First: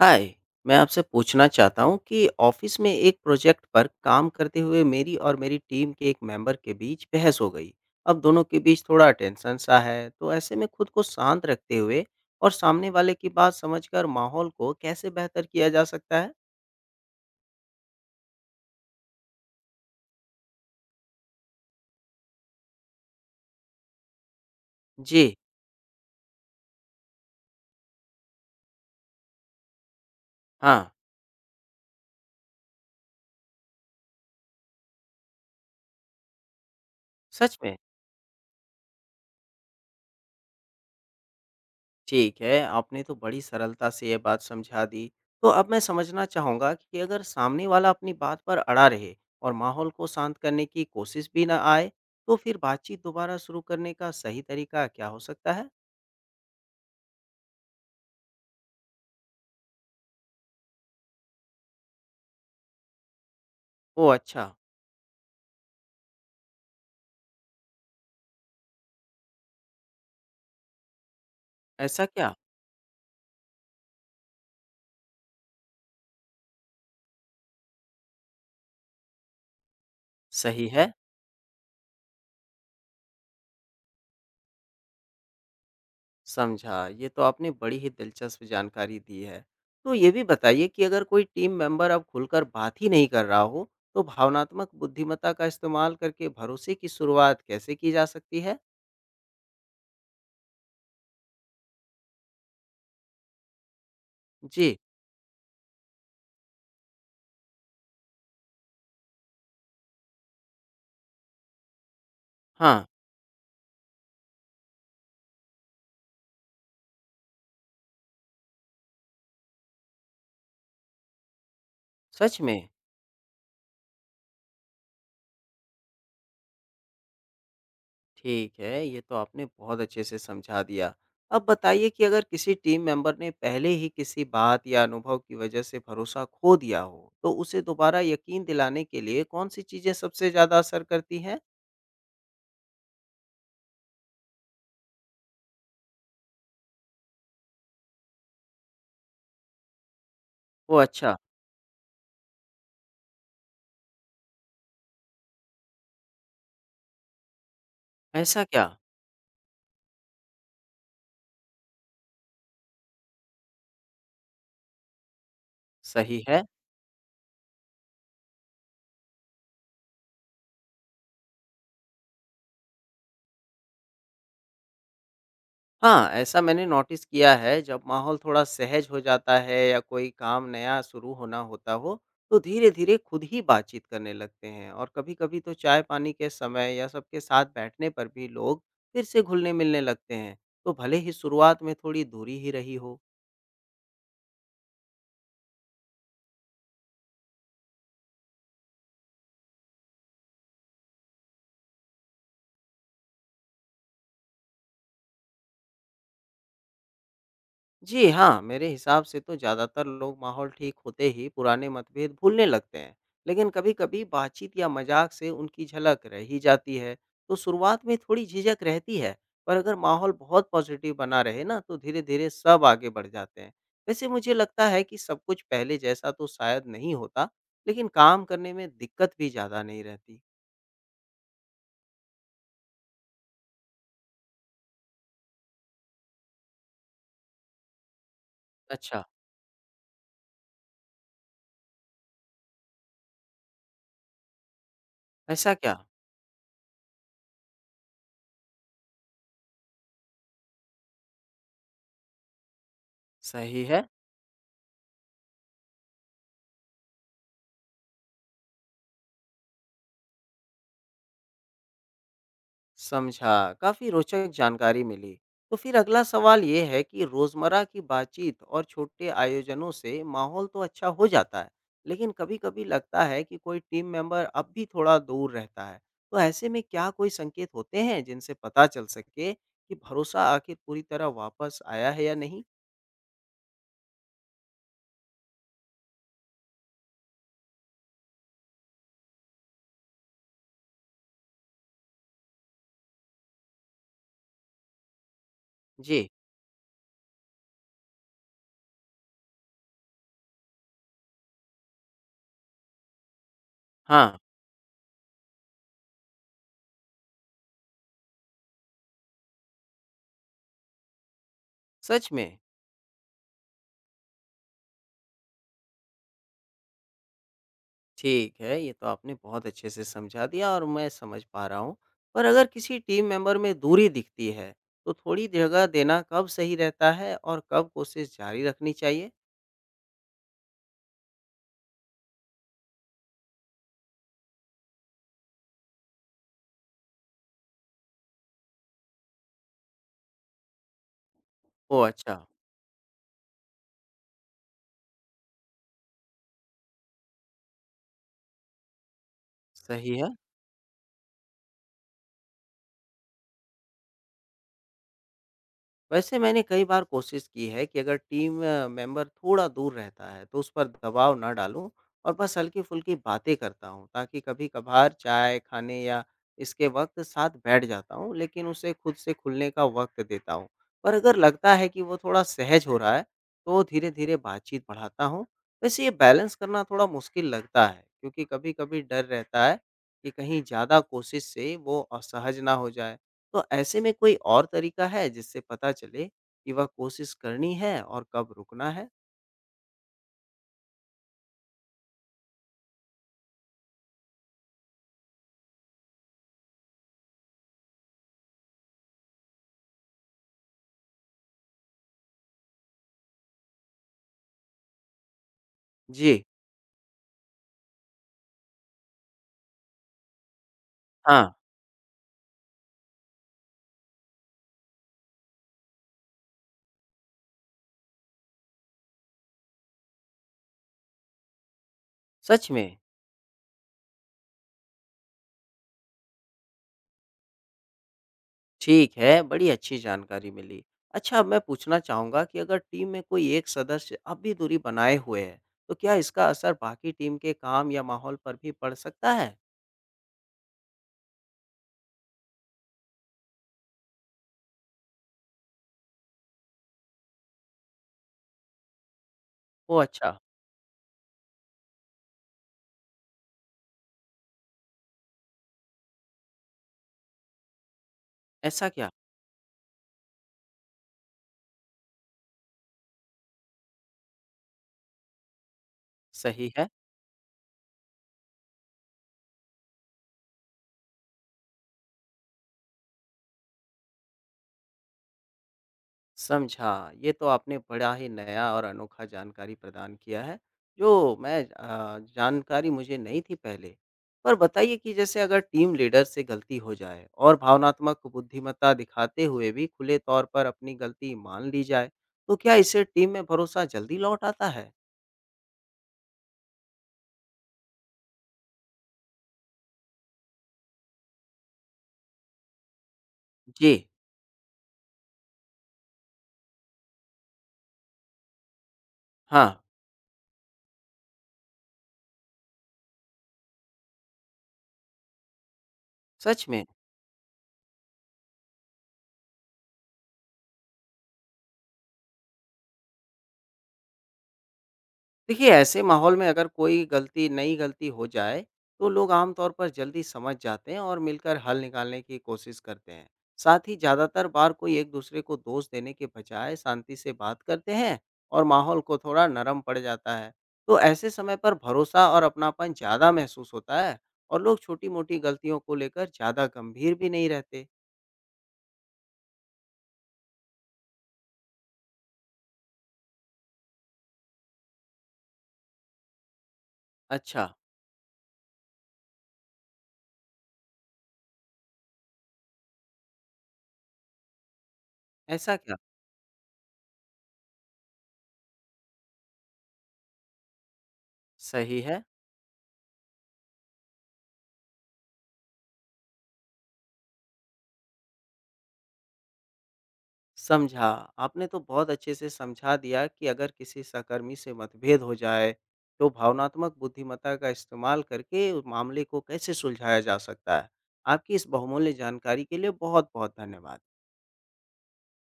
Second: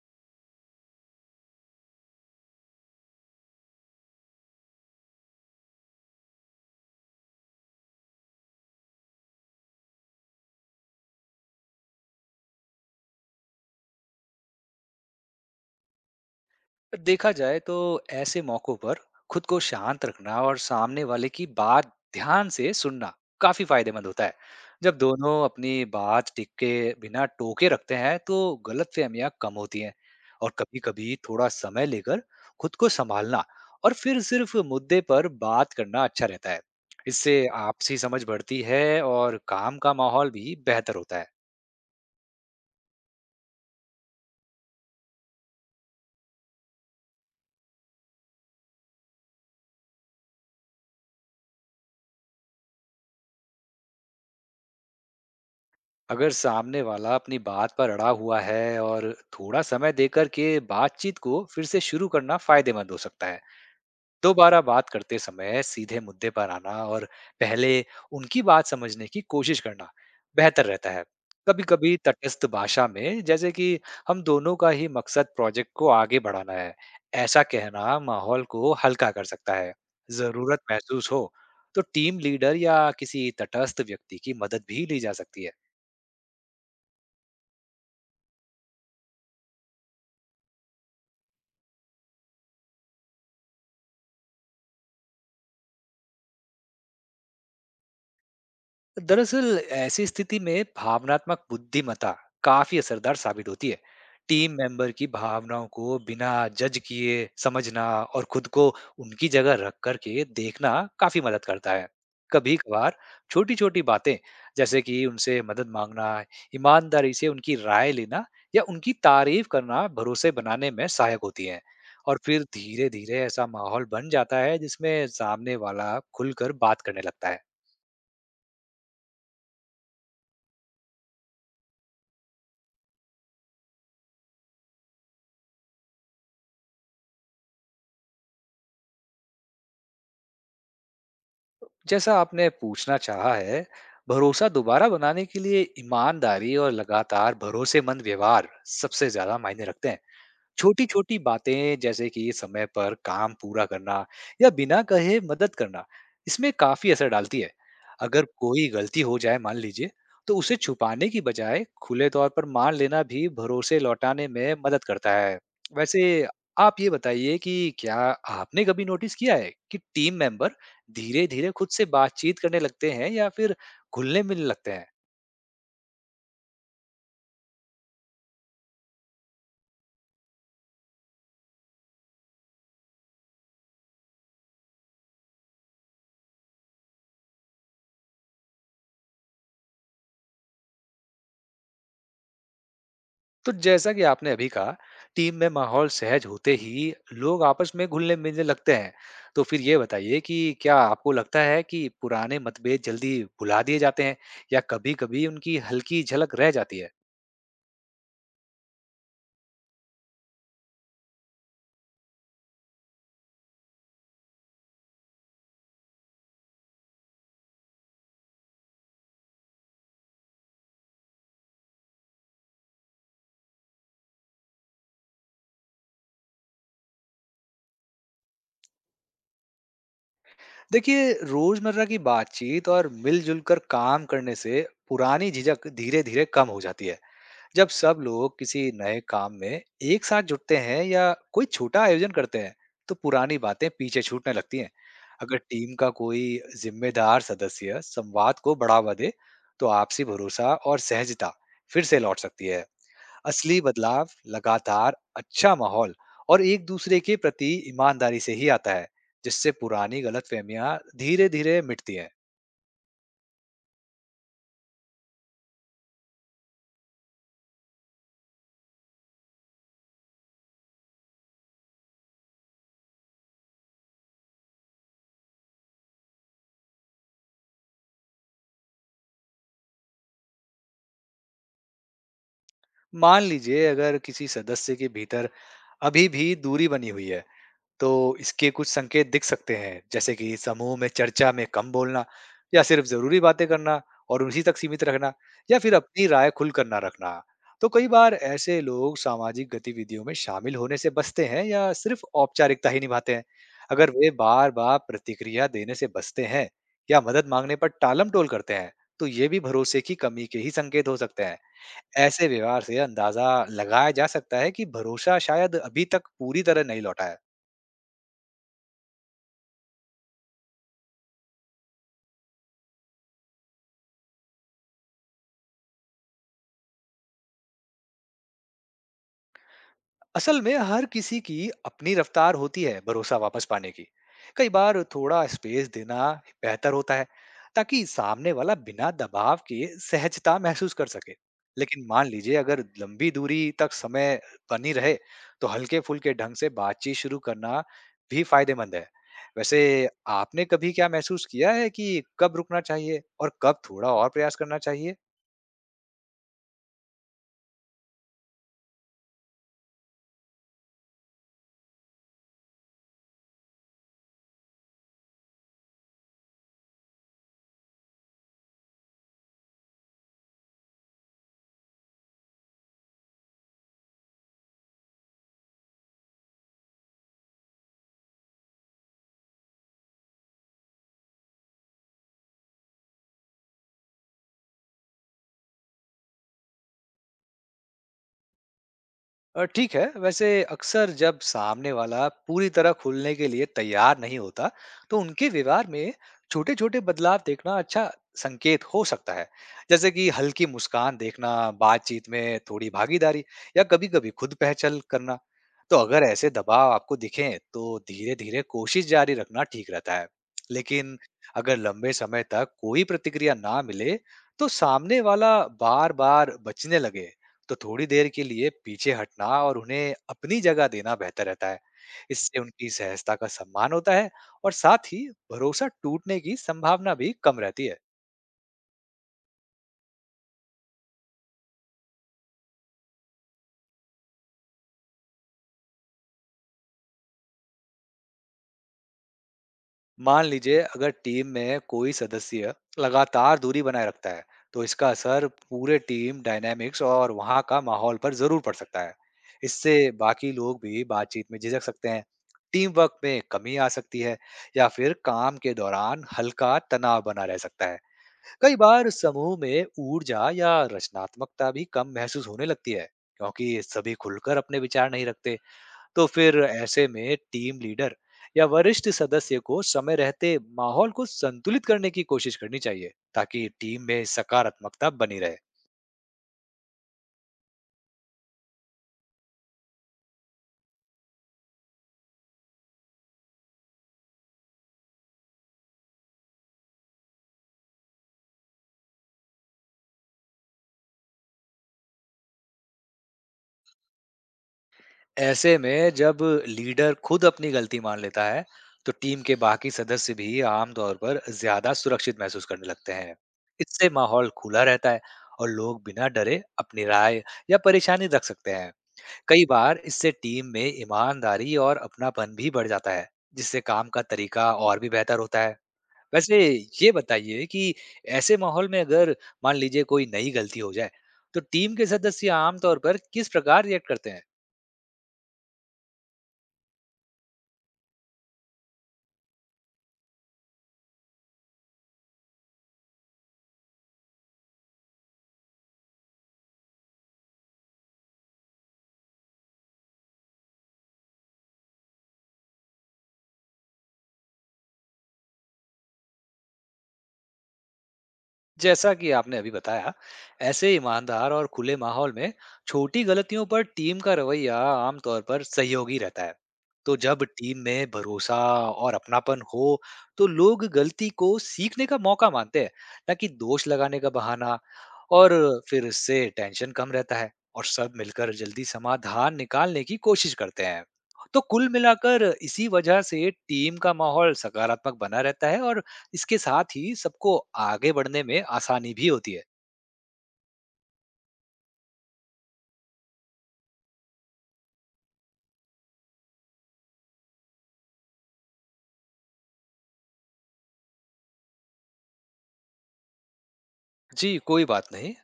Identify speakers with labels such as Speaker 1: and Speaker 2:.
Speaker 1: हाय। मैं आपसे पूछना चाहता हूँ कि ऑफिस में एक प्रोजेक्ट पर काम करते हुए मेरी और मेरी टीम के एक मेंबर के बीच बहस हो गई। अब दोनों के बीच थोड़ा टेंशन सा है, तो ऐसे में खुद को शांत रखते हुए और सामने वाले की बात समझकर माहौल को कैसे बेहतर किया जा सकता है?
Speaker 2: देखा जाए तो ऐसे मौकों पर खुद को शांत रखना और सामने वाले की बात ध्यान से सुनना काफी फायदेमंद होता है। जब
Speaker 1: जी।
Speaker 2: दोनों अपनी बात टिक के बिना टोके रखते हैं तो गलतफहमियां कम होती हैं और कभी
Speaker 1: हाँ।
Speaker 2: कभी थोड़ा समय लेकर खुद को संभालना और फिर सिर्फ मुद्दे पर बात करना अच्छा रहता है। इससे
Speaker 1: सच में।
Speaker 2: आपसी समझ बढ़ती है और काम का माहौल भी बेहतर होता है।
Speaker 1: ठीक है, आपने तो बड़ी सरलता से ये बात समझा दी। तो अब मैं समझना चाहूँगा कि अगर सामने वाला अपनी बात पर अड़ा रहे और माहौल को शांत करने की कोशिश भी ना आए, तो फिर बातचीत दोबारा शुरू करने का सही तरीका क्या हो सकता है?
Speaker 2: अगर सामने वाला अपनी बात पर अड़ा हुआ है और थोड़ा समय देकर के बातचीत को फिर से शुरू करना फायदेमंद हो सकता है।
Speaker 1: ओह अच्छा।
Speaker 2: दोबारा बात करते समय सीधे मुद्दे पर आना और पहले उनकी बात समझने की कोशिश करना बेहतर रहता है। कभी कभी
Speaker 1: ऐसा क्या?
Speaker 2: तटस्थ भाषा में, जैसे कि हम दोनों का ही मकसद प्रोजेक्ट को आगे बढ़ाना है, ऐसा कहना माहौल को हल्का कर सकता है। जरूरत
Speaker 1: सही है।
Speaker 2: महसूस हो तो टीम लीडर या किसी तटस्थ व्यक्ति की मदद भी ली जा सकती है।
Speaker 1: समझा। ये तो आपने बड़ी ही दिलचस्प जानकारी दी है। तो ये भी बताइए कि अगर कोई टीम मेंबर अब खुलकर बात ही नहीं कर रहा हो, तो भावनात्मक बुद्धिमत्ता का इस्तेमाल करके भरोसे की शुरुआत कैसे की जा सकती है?
Speaker 2: दरअसल ऐसी स्थिति में भावनात्मक बुद्धिमत्ता काफी असरदार साबित होती है। टीम
Speaker 1: जी।
Speaker 2: मेंबर की भावनाओं को बिना जज किए समझना और खुद को उनकी जगह रख करके देखना काफी मदद करता है। कभी
Speaker 1: हाँ।
Speaker 2: कभार छोटी छोटी बातें जैसे कि उनसे मदद मांगना, ईमानदारी से उनकी राय लेना या उनकी तारीफ करना भरोसे बनाने में सहायक होती हैं। और
Speaker 1: सच
Speaker 2: फिर
Speaker 1: में?
Speaker 2: धीरे धीरे ऐसा माहौल बन जाता है जिसमें सामने वाला खुलकर बात करने लगता है।
Speaker 1: ठीक है, ये तो आपने बहुत अच्छे से समझा दिया। अब बताइए कि अगर किसी टीम मेंबर ने पहले ही किसी बात या अनुभव की वजह से भरोसा खो दिया हो, तो उसे दोबारा यकीन दिलाने के लिए कौन-सी चीज़ें सबसे ज़्यादा असर करती हैं?
Speaker 2: जैसा आपने पूछना चाहा है, भरोसा दोबारा बनाने के लिए ईमानदारी और लगातार भरोसेमंद व्यवहार सबसे ज्यादा मायने रखते हैं।
Speaker 1: ओह अच्छा।
Speaker 2: छोटी-छोटी बातें जैसे कि समय पर काम पूरा करना या बिना कहे मदद करना, इसमें काफ़ी असर डालती है। अगर
Speaker 1: ऐसा क्या?
Speaker 2: कोई गलती हो जाए मान लीजिए, तो उसे छुपाने की बजाय खुले तौर पर मान लेना भी भरोसे लौटाने में मदद करता है। वैसे
Speaker 1: सही है।
Speaker 2: आप ये बताइए कि क्या आपने कभी नोटिस किया है कि टीम मेंबर धीरे-धीरे खुद से बातचीत करने लगते हैं या फिर घुलने-मिलने लगते हैं?
Speaker 1: हाँ, ऐसा मैंने नोटिस किया है जब माहौल थोड़ा सहज हो जाता है या कोई काम नया शुरू होना होता हो, तो धीरे-धीरे खुद ही बातचीत करने लगते हैं और कभी-कभी तो चाय-पानी के समय या सबके साथ बैठने पर भी लोग फिर से घुलने-मिलने लगते हैं। तो भले ही शुरुआत में थोड़ी दूरी ही रही हो।
Speaker 2: तो जैसा कि आपने अभी कहा, टीम में माहौल सहज होते ही लोग आपस में घुलने-मिलने लगते हैं। तो फिर ये बताइए कि क्या आपको लगता है कि पुराने मतभेद जल्दी भुला दिए जाते हैं या कभी-कभी उनकी हल्की झलक रह जाती है?
Speaker 1: जी हाँ, मेरे हिसाब से तो ज़्यादातर लोग माहौल ठीक होते ही पुराने मतभेद भूलने लगते हैं, लेकिन कभी-कभी बातचीत या मजाक से उनकी झलक रह ही जाती है, तो शुरुआत में थोड़ी झिझक रहती है, पर अगर माहौल बहुत पॉजिटिव बना रहे ना, तो धीरे-धीरे सब आगे बढ़ जाते हैं। वैसे मुझे लगता है कि सब कुछ पहले जैसा तो शायद नहीं होता, लेकिन काम करने में दिक्कत भी ज़्यादा नहीं रहती।
Speaker 2: देखिए, रोजमर्रा की बातचीत और मिलजुल कर काम करने से पुरानी झिझक धीरे-धीरे कम हो जाती है। जब सब लोग किसी नए
Speaker 1: अच्छा।
Speaker 2: काम में एक साथ जुटते हैं या कोई छोटा आयोजन करते हैं तो पुरानी बातें पीछे छूटने लगती हैं। अगर
Speaker 1: ऐसा
Speaker 2: टीम
Speaker 1: क्या?
Speaker 2: का कोई जिम्मेदार सदस्य संवाद को बढ़ावा दे तो आपसी भरोसा और सहजता फिर से लौट सकती है। असली
Speaker 1: सही है।
Speaker 2: बदलाव लगातार अच्छा माहौल और एक दूसरे के प्रति ईमानदारी से ही आता है, जिससे पुरानी गलतफहमियां धीरे धीरे मिटती हैं।
Speaker 1: समझा। काफ़ी रोचक जानकारी मिली। तो फिर अगला सवाल ये है कि रोज़मर्रा की बातचीत और छोटे आयोजनों से माहौल तो अच्छा हो जाता है, लेकिन कभी-कभी लगता है कि कोई टीम मेंबर अब भी थोड़ा दूर रहता है। तो ऐसे में क्या कोई संकेत होते हैं जिनसे पता चल सके कि भरोसा आखिर पूरी तरह वापस आया है या नहीं?
Speaker 2: मान लीजिए अगर किसी सदस्य के भीतर अभी भी दूरी बनी हुई है, तो इसके कुछ संकेत दिख सकते हैं जैसे कि समूह में चर्चा में कम बोलना या सिर्फ जरूरी बातें करना और उसी तक सीमित रखना या फिर अपनी
Speaker 1: जी।
Speaker 2: राय खुलकर ना रखना। तो कई बार ऐसे लोग सामाजिक गतिविधियों में शामिल होने से बचते हैं या सिर्फ औपचारिकता ही निभाते हैं। अगर वे
Speaker 1: हाँ।
Speaker 2: बार बार प्रतिक्रिया देने से बचते हैं या मदद मांगने पर टालम टोल करते हैं, तो ये भी भरोसे की कमी के ही संकेत हो सकते हैं।
Speaker 1: सच में।
Speaker 2: ऐसे व्यवहार से अंदाजा लगाया जा सकता है कि भरोसा शायद अभी तक पूरी तरह नहीं लौटा है।
Speaker 1: ठीक है, ये तो आपने बहुत अच्छे से समझा दिया और मैं समझ पा रहा हूँ। पर अगर किसी टीम मेंबर में दूरी दिखती है, तो थोड़ी जगह देना कब सही रहता है और कब कोशिश जारी रखनी चाहिए?
Speaker 2: असल में हर किसी की अपनी रफ्तार होती है भरोसा वापस पाने की। कई बार थोड़ा स्पेस देना बेहतर होता है ताकि सामने वाला बिना दबाव के सहजता महसूस कर सके।
Speaker 1: ओह
Speaker 2: लेकिन मान
Speaker 1: अच्छा।
Speaker 2: लीजिए अगर लंबी दूरी तक समय बनी रहे, तो हल्के फुल्के ढंग से बातचीत शुरू करना भी फायदेमंद है। वैसे
Speaker 1: सही है।
Speaker 2: आपने कभी क्या महसूस किया है कि कब रुकना चाहिए और कब थोड़ा और प्रयास करना चाहिए?
Speaker 1: वैसे मैंने कई बार कोशिश की है कि अगर टीम मेंबर थोड़ा दूर रहता है तो उस पर दबाव ना डालूं और बस हल्की-फुल्की बातें करता हूं, ताकि कभी-कभार चाय खाने या इसके वक्त साथ बैठ जाता हूं, लेकिन उसे खुद से खुलने का वक्त देता हूं। पर अगर लगता है कि वो थोड़ा सहज हो रहा है, तो धीरे-धीरे बातचीत बढ़ाता हूं। वैसे ये बैलेंस करना थोड़ा मुश्किल लगता है, क्योंकि कभी-कभी डर रहता है कि कहीं ज़्यादा कोशिश से वो असहज ना हो जाए। तो ऐसे में कोई और तरीका है जिससे पता चले कि वह कोशिश करनी है और कब रुकना है?
Speaker 2: ठीक है। वैसे अक्सर जब सामने वाला पूरी तरह खुलने के लिए तैयार नहीं होता, तो उनके व्यवहार में छोटे छोटे बदलाव देखना अच्छा संकेत हो सकता है। जैसे कि हल्की मुस्कान देखना, बातचीत में थोड़ी भागीदारी या कभी कभी खुद पहचान करना। तो अगर
Speaker 1: जी।
Speaker 2: ऐसे दबाव आपको दिखें तो धीरे धीरे कोशिश जारी रखना ठीक रहता है। लेकिन
Speaker 1: हाँ।
Speaker 2: अगर लंबे समय तक कोई प्रतिक्रिया ना मिले, तो सामने वाला बार बार बचने लगे, तो थोड़ी देर के लिए पीछे हटना और उन्हें अपनी जगह देना बेहतर रहता है। इससे
Speaker 1: सच
Speaker 2: उनकी
Speaker 1: में।
Speaker 2: सहजता का सम्मान होता है और साथ ही भरोसा टूटने की संभावना भी कम रहती है।
Speaker 1: ठीक है, बड़ी अच्छी जानकारी मिली। अच्छा, अब मैं पूछना चाहूँगा कि अगर टीम में कोई एक सदस्य अब भी दूरी बनाए हुए है, तो क्या इसका असर बाकी टीम के काम या माहौल पर भी पड़ सकता है?
Speaker 2: मान लीजिए अगर टीम में कोई सदस्य लगातार दूरी बनाए रखता है, तो इसका असर पूरे टीम डायनेमिक्स और वहाँ का माहौल पर जरूर पड़ सकता है। इससे
Speaker 1: ओह अच्छा।
Speaker 2: बाकी लोग भी बातचीत में झिझक सकते हैं। टीम वर्क में कमी आ सकती है या फिर काम के दौरान हल्का तनाव बना रह सकता है। कई
Speaker 1: ऐसा
Speaker 2: बार
Speaker 1: क्या?
Speaker 2: समूह में ऊर्जा या रचनात्मकता भी कम महसूस होने लगती है क्योंकि सभी खुलकर अपने विचार नहीं रखते। तो फिर
Speaker 1: सही है।
Speaker 2: ऐसे में टीम लीडर या वरिष्ठ सदस्य को समय रहते माहौल को संतुलित करने की कोशिश करनी चाहिए ताकि टीम में सकारात्मकता बनी रहे।
Speaker 1: समझा। ये तो आपने बड़ा ही नया और अनोखा जानकारी प्रदान किया है, जो मैं जानकारी मुझे नहीं थी पहले। पर बताइए कि जैसे अगर टीम लीडर से गलती हो जाए और भावनात्मक बुद्धिमत्ता दिखाते हुए भी खुले तौर पर अपनी गलती मान ली जाए, तो क्या इससे टीम में भरोसा जल्दी लौट आता है?
Speaker 2: ऐसे में जब लीडर खुद अपनी गलती मान लेता है, तो टीम के बाकी सदस्य भी आमतौर पर ज्यादा सुरक्षित महसूस करने लगते हैं।
Speaker 1: जी।
Speaker 2: इससे माहौल खुला रहता है और लोग बिना डरे अपनी राय या परेशानी रख सकते हैं। कई
Speaker 1: हाँ।
Speaker 2: बार इससे टीम में ईमानदारी और अपनापन भी बढ़ जाता है, जिससे काम का तरीका और भी बेहतर होता है। वैसे
Speaker 1: सच में।
Speaker 2: ये बताइए कि ऐसे माहौल में अगर मान लीजिए कोई नई गलती हो जाए, तो टीम के सदस्य आमतौर पर किस प्रकार रिएक्ट करते हैं?
Speaker 1: देखिए, ऐसे माहौल में अगर कोई गलती नई गलती हो जाए, तो लोग आम तौर पर जल्दी समझ जाते हैं और मिलकर हल निकालने की कोशिश करते हैं। साथ ही ज़्यादातर बार कोई एक-दूसरे को दोष देने के बजाय शांति से बात करते हैं और माहौल को थोड़ा नरम पड़ जाता है। तो ऐसे समय पर भरोसा और अपनापन ज़्यादा महसूस होता है और लोग छोटी-मोटी गलतियों को लेकर ज़्यादा गंभीर भी नहीं रहते।
Speaker 2: जैसा कि आपने अभी बताया, ऐसे ईमानदार और खुले माहौल में छोटी गलतियों पर टीम का रवैया आमतौर पर सहयोगी रहता है। तो जब
Speaker 1: अच्छा।
Speaker 2: टीम में भरोसा और अपनापन हो, तो लोग गलती को सीखने का मौका मानते हैं, ना कि दोष लगाने का बहाना। और
Speaker 1: ऐसा क्या?
Speaker 2: फिर इससे टेंशन कम रहता है और सब मिलकर जल्दी समाधान निकालने की कोशिश करते हैं। तो कुल
Speaker 1: सही है।
Speaker 2: मिलाकर इसी वजह से टीम का माहौल सकारात्मक बना रहता है और इसके साथ ही सबको आगे बढ़ने में आसानी भी होती है।
Speaker 1: समझा। आपने तो बहुत अच्छे से समझा दिया कि अगर किसी सहकर्मी से मतभेद हो जाए, तो भावनात्मक बुद्धिमत्ता का इस्तेमाल करके उस मामले को कैसे सुलझाया जा सकता है। आपकी इस बहुमूल्य जानकारी के लिए बहुत-बहुत धन्यवाद।
Speaker 2: जी कोई बात नहीं।